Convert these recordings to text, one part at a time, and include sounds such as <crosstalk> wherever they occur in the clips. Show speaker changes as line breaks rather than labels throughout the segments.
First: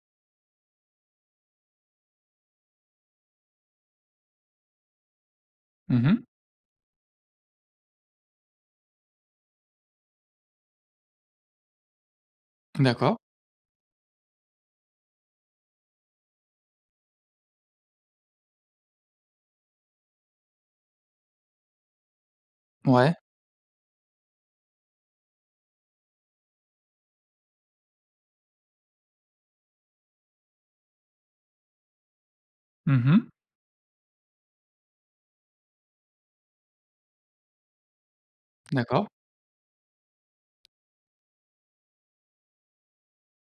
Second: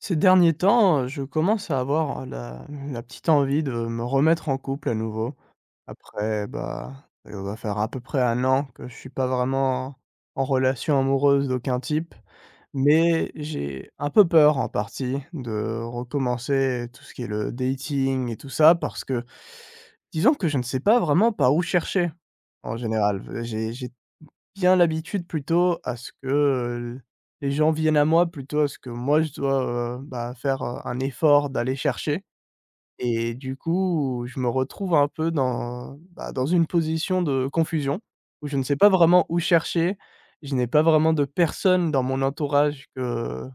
Ces derniers temps, je commence à avoir la petite envie de me remettre en couple à nouveau.
Mmh mh.
Après, bah, ça va faire à peu près un an que je suis pas vraiment en relation amoureuse d'aucun type,
D'accord.
mais j'ai un peu peur en partie de recommencer tout ce qui est le dating et tout ça parce que disons que je ne sais pas vraiment par où chercher en
Ouais.
général. J'ai bien l'habitude plutôt à ce que, les gens viennent à moi plutôt à ce que moi je dois, bah, faire, un effort d'aller chercher
Mmh mh.
et du coup, je me retrouve un peu dans, bah, dans une position de confusion où je ne sais pas
D'accord.
vraiment où chercher. Je n'ai pas vraiment de personne dans mon entourage que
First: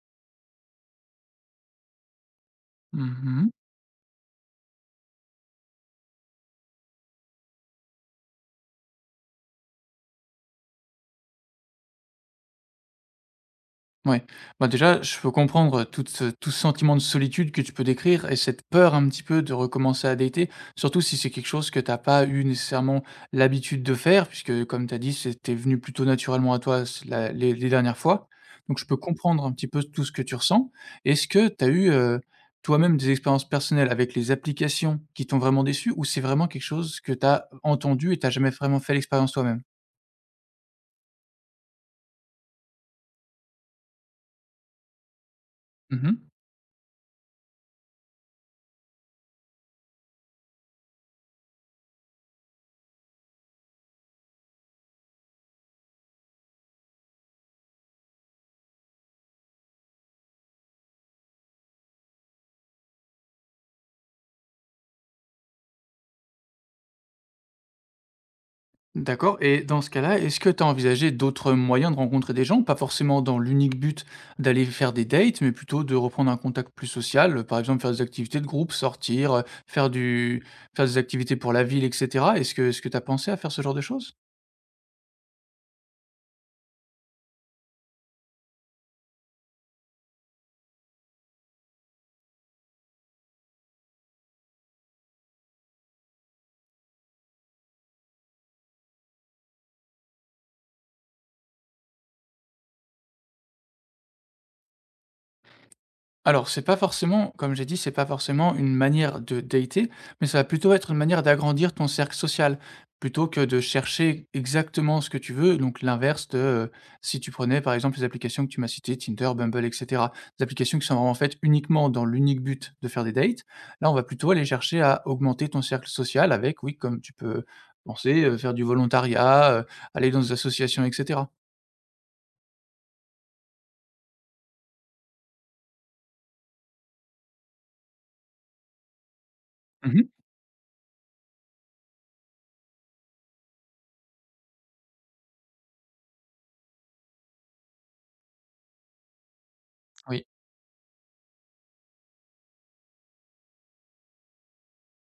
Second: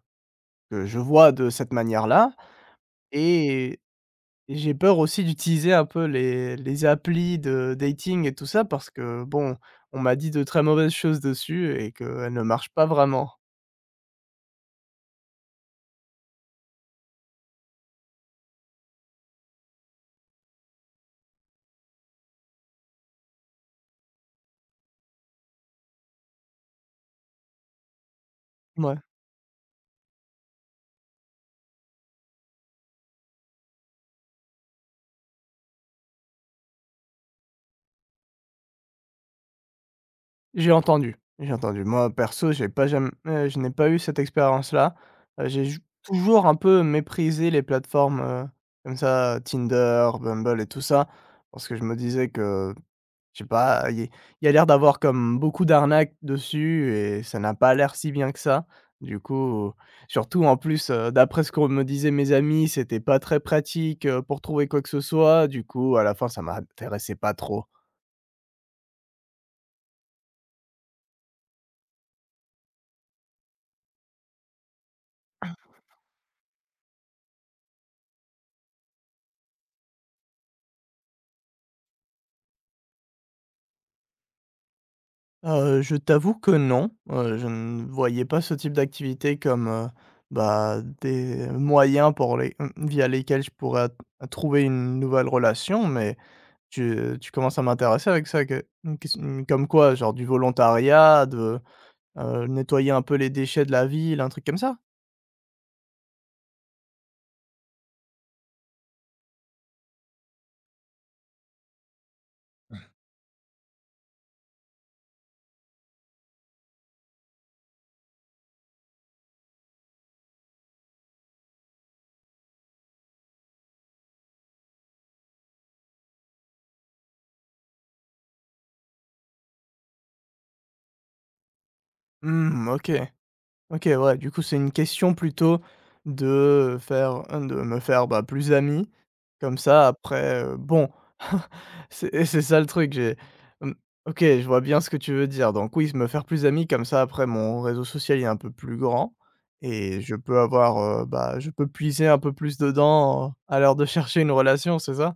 que je vois de cette manière-là
Mmh mh.
et j'ai peur aussi d'utiliser un peu les applis de dating et tout ça parce que bon, on m'a dit de très mauvaises choses dessus et qu'elles ne marchent pas vraiment.
Ouais. Bah, déjà, je peux comprendre tout ce sentiment de solitude que tu peux décrire et cette peur un petit peu de recommencer à dater, surtout si c'est quelque chose que tu as pas eu nécessairement l'habitude de faire puisque comme tu as dit, c'était venu plutôt naturellement à toi s la les dernières fois. Donc je peux
Ouais,
comprendre un petit peu tout ce que tu ressens. Est-ce que tu as eu, toi-même des expériences personnelles avec les applications qui t'ont vraiment déçu ou c'est vraiment quelque chose que tu as entendu et tu as jamais vraiment fait l'expérience toi-même?
j'ai entendu. Moi perso, j'ai pas jamais je n'ai pas eu cette expérience-là. J'ai j
Mmh.
toujours un peu méprisé les plateformes, comme ça, Tinder, Bumble et tout ça, parce que je me disais que je sais pas, il y a l'air d'avoir comme beaucoup d'arnaques dessus et ça n'a pas l'air si bien que ça. Du coup, surtout en plus, d'après ce qu'on me disaient mes amis, c'était pas très pratique, pour trouver quoi que ce soit. Du coup, à la fin, ça m'intéressait pas trop.
D'accord. Et dans ce cas-là, est-ce que tu as envisagé d'autres moyens de rencontrer des gens? Pas forcément dans l'unique but d'aller faire des dates, mais plutôt de reprendre un contact plus social, par exemple faire des activités de groupe, sortir, faire des activités pour la ville et cetera. Est-ce que tu as pensé à faire ce genre de choses?
Je t'avoue que non, je ne voyais pas ce type d'activité comme, bah, des moyens pour les via lesquels je pourrais trouver une nouvelle relation. Mais Tu, tu commences à m'intéresser avec ça, que une ques comme quoi, genre du volontariat, de, nettoyer un peu les déchets de la ville, un truc comme ça?
Alors, c'est pas forcément comme j'ai dit, c'est pas forcément une manière de dater, mais ça va plutôt être une manière d'agrandir ton cercle social, plutôt que de chercher exactement ce que tu veux, donc l'inverse de, si tu prenais par exemple les applications que tu m'as citées, Tinder, Bumble et cetera. Des applications qui sont vraiment faites uniquement dans l'unique but de faire des dates. Là, on va plutôt aller chercher à augmenter ton cercle social avec, oui, comme tu peux penser, faire du volontariat, aller dans des associations et cetera.
Mmh, OK. OK, ouais, du coup, c'est une question plutôt de faire hein, de me faire, bah, plus ami. Comme ça,
Mmh.
après, bon, <laughs> c'est ça le truc, hem, OK, je vois bien ce que tu veux dire. Donc oui, me faire plus ami, comme ça, après, mon réseau social est un peu plus grand et je
Oui.
peux avoir, bah, je peux puiser un peu plus dedans à l'heure de chercher une relation, c'est ça?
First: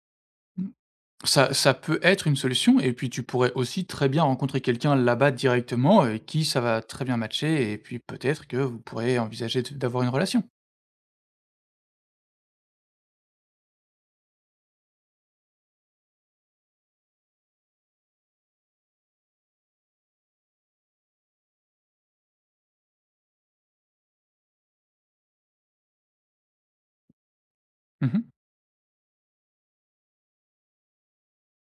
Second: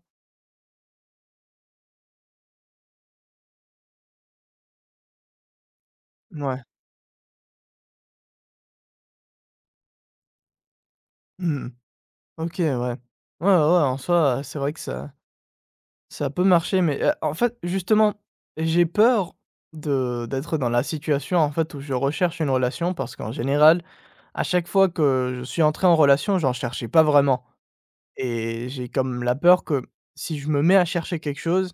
Ça peut être une solution et puis tu pourrais aussi très bien rencontrer quelqu'un là-bas directement, qui
Ouais.
ça va très bien matcher et puis peut-être que vous pourrez envisager de d'avoir une relation.
Mmh. OK, ouais. Ouais, ouais, en soi, c'est vrai que ça peut marcher, mais, en fait, justement, j'ai peur de d'être dans la situation, en fait, où je recherche une relation parce qu'en général, à chaque fois que je suis entré en relation, j'en cherchais pas vraiment
Mmh mh.
et j'ai comme la peur que si je me mets à chercher quelque chose,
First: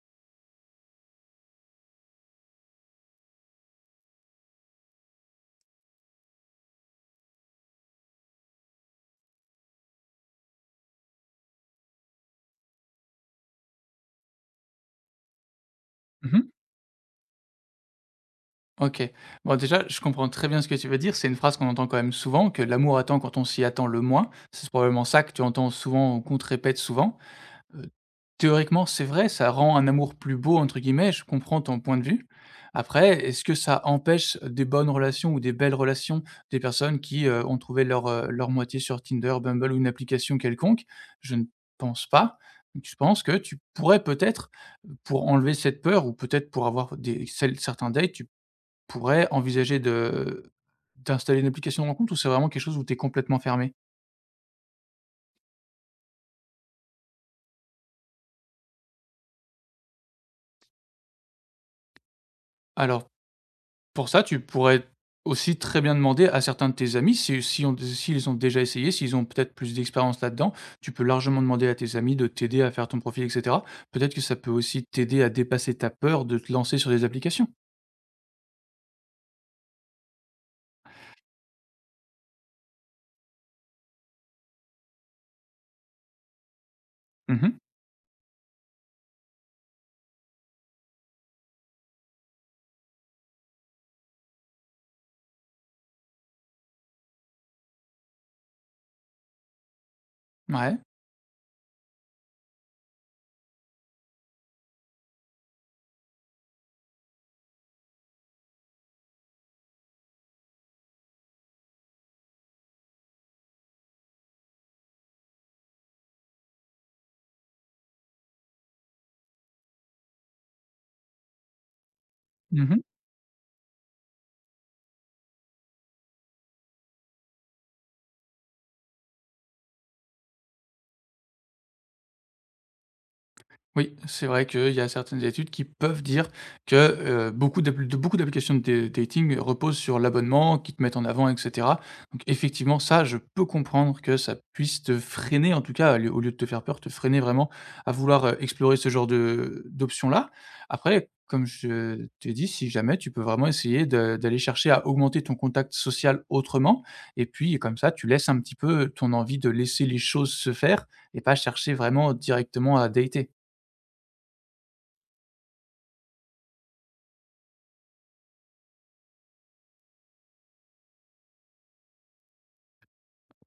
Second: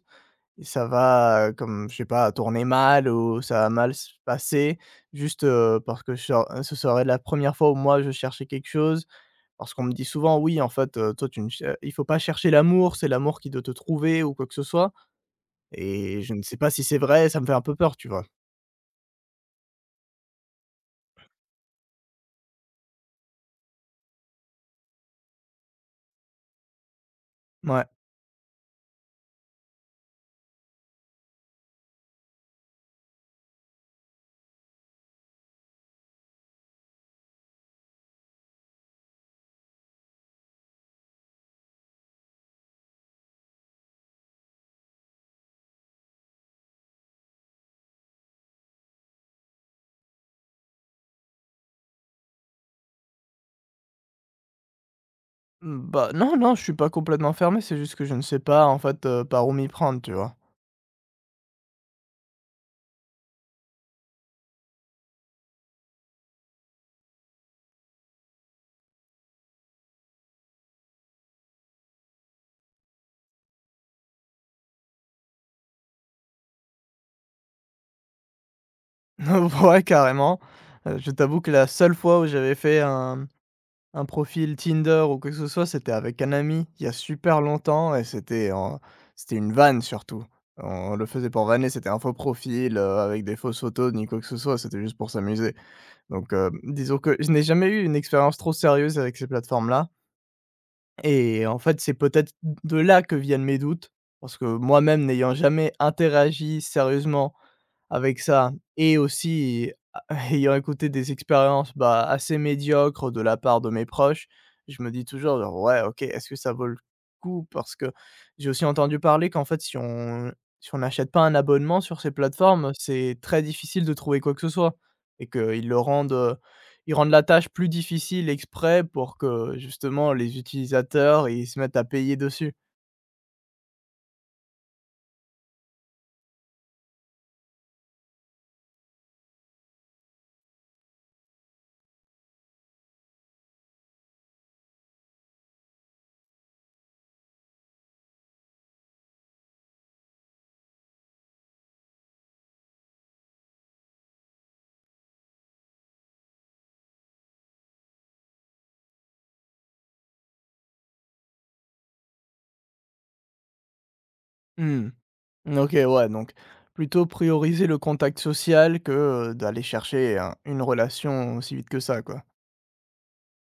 ça va, comme, je sais pas, tourner mal ou ça va mal se passer juste, parce que je ser ce serait la première fois où moi je cherchais quelque chose. Parce qu'on me dit souvent: «Oui, en fait, toi tu ne cher il faut pas chercher l'amour, c'est l'amour qui doit te trouver» ou quoi que ce soit. Et je ne
Mmh.
sais pas si c'est vrai, ça me fait un peu peur, tu vois?
OK. Bon, déjà, je comprends très bien ce que tu veux dire, c'est une phrase qu'on entend quand même souvent, que l'amour attend quand on s'y attend le moins. C'est probablement ça que tu entends souvent ou qu'on te répète souvent. Heu,
Ouais.
théoriquement, c'est vrai, ça rend «un amour plus beau» entre guillemets, je comprends ton point de vue. Après, est-ce que ça empêche des bonnes relations ou des belles relations des personnes qui, ont trouvé leur, leur moitié sur Tinder, Bumble ou une application quelconque? Je ne pense pas. Je pense que tu pourrais peut-être, pour enlever cette peur ou peut-être pour avoir des cel certains dates, tu pourrais envisager de d'installer une application de rencontre ou c'est vraiment quelque chose où tu es complètement fermé.
Mmh, bah, non, je suis pas complètement fermé, c'est juste que je ne sais pas, en fait, par où m'y prendre, tu vois?
Alors, pour ça, tu pourrais aussi très bien demander à certains de tes amis, si si ont s'ils ont déjà essayé, s'ils ont peut-être plus d'expérience là-dedans, tu peux largement demander à tes amis de t'aider à faire ton profil et cetera. Peut-être que ça peut aussi t'aider à dépasser ta peur de te lancer sur des applications.
<laughs> Ouais, carrément. Je t'avoue que la seule fois où j'avais fait un profil Tinder ou quoi que ce soit, c'était avec un ami, il y a super
Mmh.
longtemps et c'était une vanne surtout. On le faisait pour vanner, c'était un faux profil, avec des fausses photos ni quoi que ce soit, c'était juste pour s'amuser. Donc, disons que je n'ai jamais eu une expérience trop sérieuse avec ces plateformes-là.
Ouais.
Et en fait, c'est peut-être de là que viennent mes doutes, parce que moi-même n'ayant jamais interagi sérieusement avec ça et aussi <laughs> ayant écouté des expériences, bah, assez médiocres de la part de mes proches, je me dis toujours genre: «Ouais, OK, est-ce que ça vaut le coup?» parce que j'ai aussi entendu parler qu'en fait, si on n'achète pas un abonnement sur ces plateformes,
Mmh.
c'est très difficile de trouver quoi que ce soit et ils rendent la tâche plus difficile exprès pour que justement les utilisateurs, ils se mettent à payer dessus.
Oui, c'est vrai qu'il y a certaines études qui peuvent dire que beaucoup d'applications de dating reposent sur l'abonnement, qui te mettent en avant, etc. Donc effectivement, ça, je peux comprendre que ça puisse te freiner, en tout cas, au lieu de te faire peur, te freiner vraiment à vouloir explorer ce genre de d'options-là. Après, comme je t'ai dit, si jamais, tu peux vraiment essayer d'aller chercher à augmenter ton contact social autrement. Et puis, comme ça, tu laisses un petit peu ton envie de laisser les choses se faire et pas chercher vraiment directement à dater.
Mmh. OK, ouais, donc plutôt prioriser le contact social que, d'aller chercher un une relation aussi vite que ça, quoi.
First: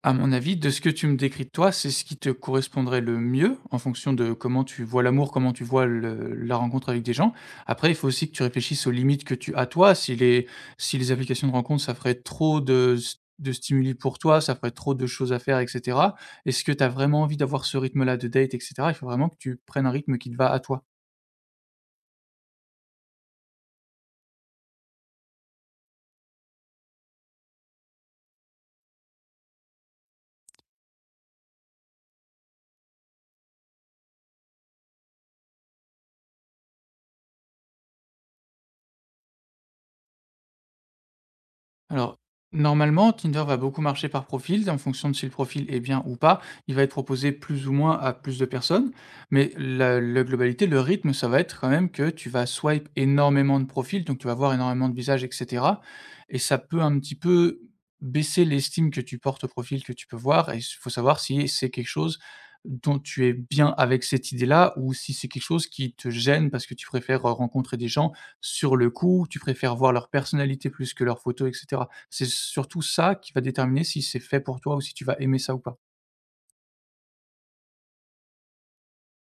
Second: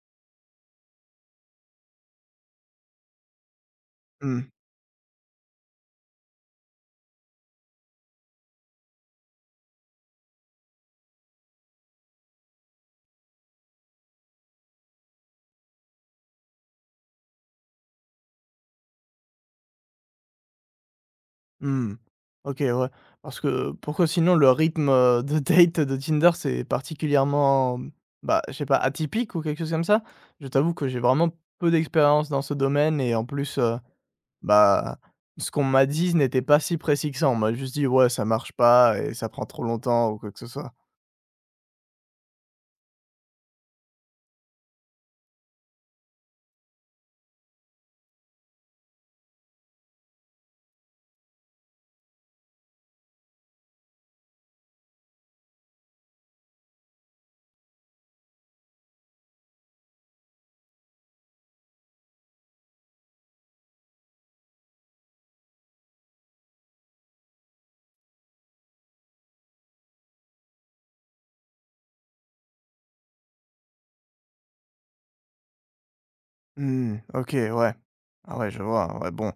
À mon avis, de ce que tu me décris de toi, c'est ce qui te correspondrait le mieux en fonction de
Mmh.
comment tu vois l'amour, comment tu vois le la rencontre avec des gens. Après, il faut aussi que tu réfléchisses aux limites que tu as toi. Si les applications de rencontre, ça ferait trop de stimuli pour toi, ça ferait trop de choses à faire et cetera. Est-ce que tu as vraiment envie d'avoir ce rythme-là de date et cetera? Il faut vraiment que tu prennes un rythme qui te va à toi.
Mmh. OK, ouais. Parce que pourquoi sinon le rythme, de date de Tinder, c'est particulièrement, bah, je sais pas, atypique ou quelque chose comme ça? Je t'avoue que j'ai vraiment peu d'expérience dans ce domaine et en plus, heu. Bah, ce qu'on m'a dit n'était pas si précis que ça. On m'a juste dit: «Ouais, ça marche pas et ça prend trop longtemps» ou quoi que ce soit.
Alors, normalement, Tinder va beaucoup marcher par profil. En fonction de si le profil est bien ou pas, il va être proposé plus ou moins à plus de personnes. Mais la globalité, le rythme, ça va être quand même que tu vas swipe énormément de profils, donc tu vas voir énormément de visages, etc. Et ça peut un petit peu baisser l'estime que tu portes au profil que tu peux voir. Et il faut savoir si c'est quelque chose dont tu es bien avec cette idée-là ou si c'est quelque chose qui te gêne parce que tu préfères rencontrer des gens sur le coup, tu préfères voir leur personnalité plus que leurs photos et cetera. C'est surtout ça qui va déterminer si c'est fait pour toi ou si tu vas aimer ça ou pas.
Mmh, OK, ouais. Ah ouais, je vois, ouais, bon,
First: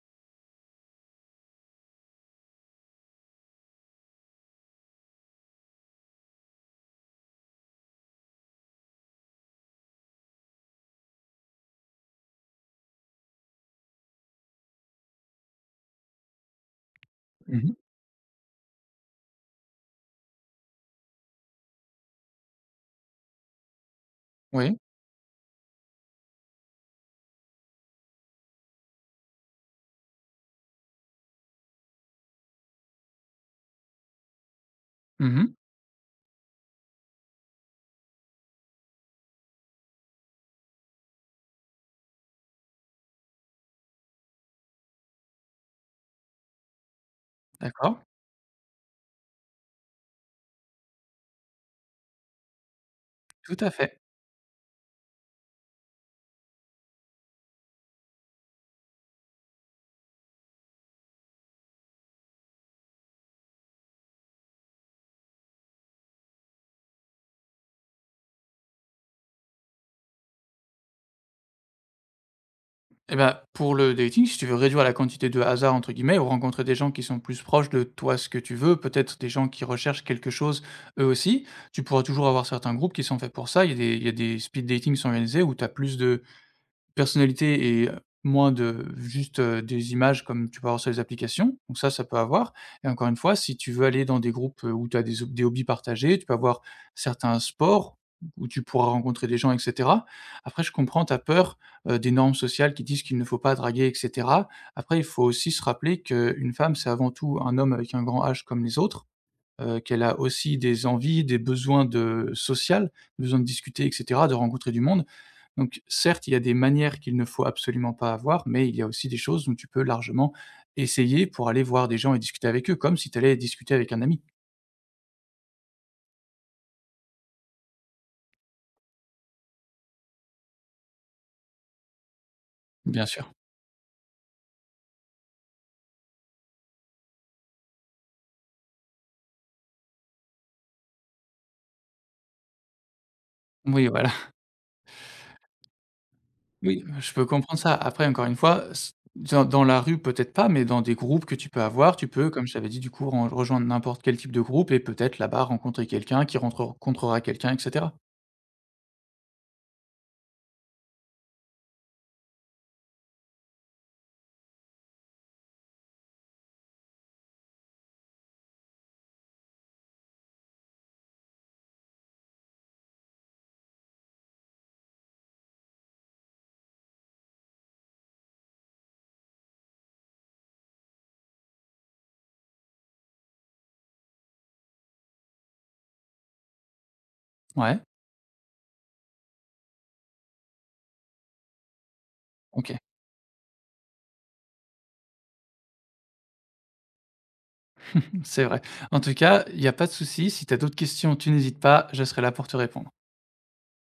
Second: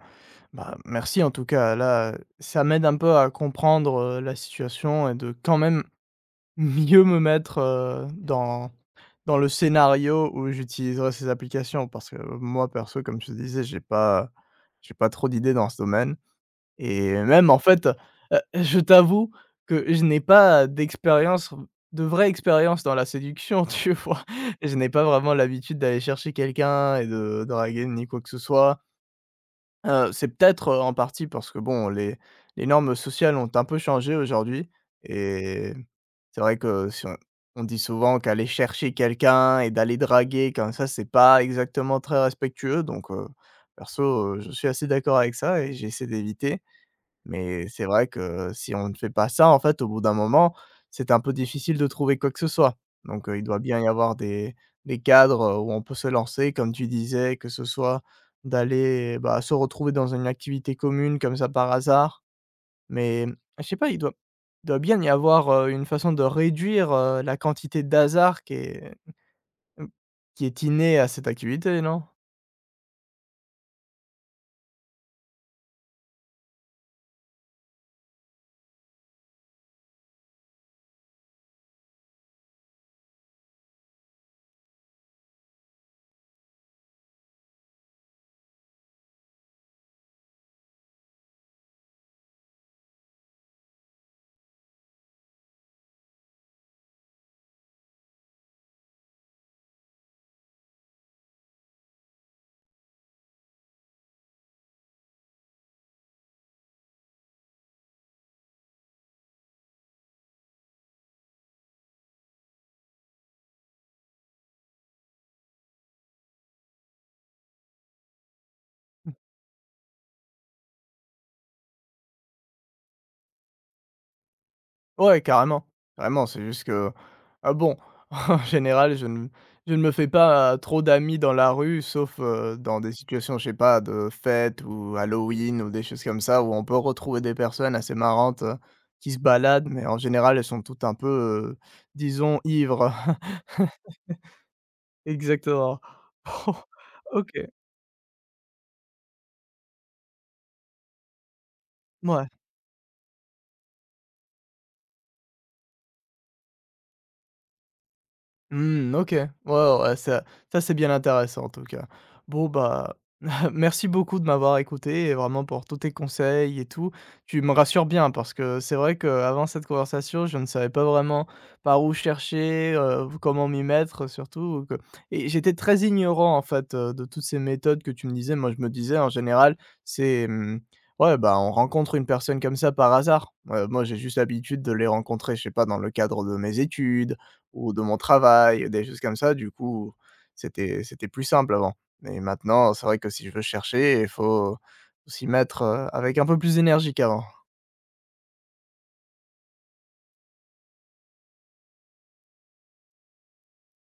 bah, merci en tout cas. Là, ça m'aide un peu à comprendre, la situation et de quand même <laughs> mieux me mettre, dans le scénario où j'utiliserai ces applications. Parce que moi perso, comme je te disais, j'ai pas trop d'idées dans ce domaine. Et même
Mmh
en
mh.
fait, je t'avoue que je n'ai pas d'expérience, de vraie expérience dans la séduction, <laughs> tu vois? Je
Oui.
n'ai pas vraiment l'habitude d'aller chercher quelqu'un et de draguer ni quoi que ce soit. C'est peut-être, en partie parce que bon, les normes sociales ont un peu changé aujourd'hui
Mmh mh.
et c'est vrai que si on on dit souvent qu'aller chercher quelqu'un et d'aller draguer comme ça, c'est pas exactement très respectueux donc perso, je suis assez d'accord avec ça et j'essaie d'éviter. Mais c'est
D'accord.
vrai que si on ne fait pas ça, en fait, au bout d'un moment, c'est un peu difficile de trouver quoi que ce soit. Donc, il
Tout
doit
à
bien y
fait.
avoir des cadres, où on peut se lancer, comme tu disais, que ce soit d'aller, bah, se retrouver dans une activité commune comme ça par hasard. Mais, je sais pas, il doit bien y avoir, une façon de réduire, la quantité d'hasard Mmh, qui est inné à cette activité, non?
Et bah, pour le dating, si tu veux réduire la quantité de «hasard» entre guillemets ou rencontrer des gens qui sont plus proches de toi, ce que tu veux, peut-être des gens qui recherchent quelque chose eux aussi, tu pourras toujours avoir certains groupes qui sont faits pour ça. Il y a des speed dating organisés où tu as plus de personnalité et moins de juste, des images comme tu peux avoir sur les applications, donc ça peut avoir et encore une fois, si tu veux aller dans des groupes, où tu as des hobbies partagés, tu peux avoir certains sports où tu pourras rencontrer des gens et cetera. Après, je comprends ta peur, des normes sociales qui disent qu'il ne faut pas draguer et cetera. Après, il faut aussi se rappeler qu'une femme, c'est avant tout un homme avec un grand H comme les autres, qu'elle a aussi des envies, des besoins de social, besoin de discuter et cetera, de rencontrer du monde. Donc certes, il y a des manières qu'il ne faut absolument pas avoir, mais il y a aussi des choses dont tu peux largement essayer pour aller voir des gens et discuter avec eux, comme si tu allais discuter avec un ami.
Ouais, carrément, vraiment. C'est juste que, ah bon, <laughs> en général, je ne me fais pas trop d'amis dans la rue, sauf, dans des
Bien sûr.
situations, je sais pas, de fête ou Halloween ou des choses comme ça, où on peut retrouver des personnes assez marrantes, qui se baladent, mais en général, elles sont toutes un peu, heu, disons, ivres. <laughs>
Oui, voilà.
Exactement. <laughs>
Oui. Je peux
OK.
comprendre ça. Après, encore une fois, s dans dans la rue, peut-être pas, mais dans des groupes que tu peux avoir, tu
Ouais.
peux, comme je t'avais dit, du coup, ren rejoindre n'importe quel type de groupe et peut-être là-bas rencontrer quelqu'un qui rentre rencontrera quelqu'un, et cetera.
Mmh, OK. Ouais, ça c'est bien intéressant, en tout cas. Bon, bah, <laughs> merci beaucoup de m'avoir écouté et vraiment pour tous tes conseils et tout. Tu me rassures bien parce que c'est vrai qu'avant cette conversation, je ne savais pas vraiment par où chercher, comment m'y mettre, surtout que j'étais très ignorant, en fait, de toutes ces méthodes que tu me disais. Moi, je me disais, en général, c'est, mmh, ouais, bah, on rencontre une personne comme ça par hasard. Moi, j'ai juste l'habitude de les rencontrer, je sais pas, dans le cadre de mes études, ou
Ouais,
de mon travail, des choses comme ça. Du coup, c'était plus simple avant. Mais
OK.
maintenant, c'est vrai que si je veux chercher, il faut s'y mettre, avec un peu plus d'énergie qu'avant.
<laughs> C'est vrai. En tout cas, il n'y a pas de souci, si tu as d'autres questions, tu n'hésites pas, je serai là pour te répondre.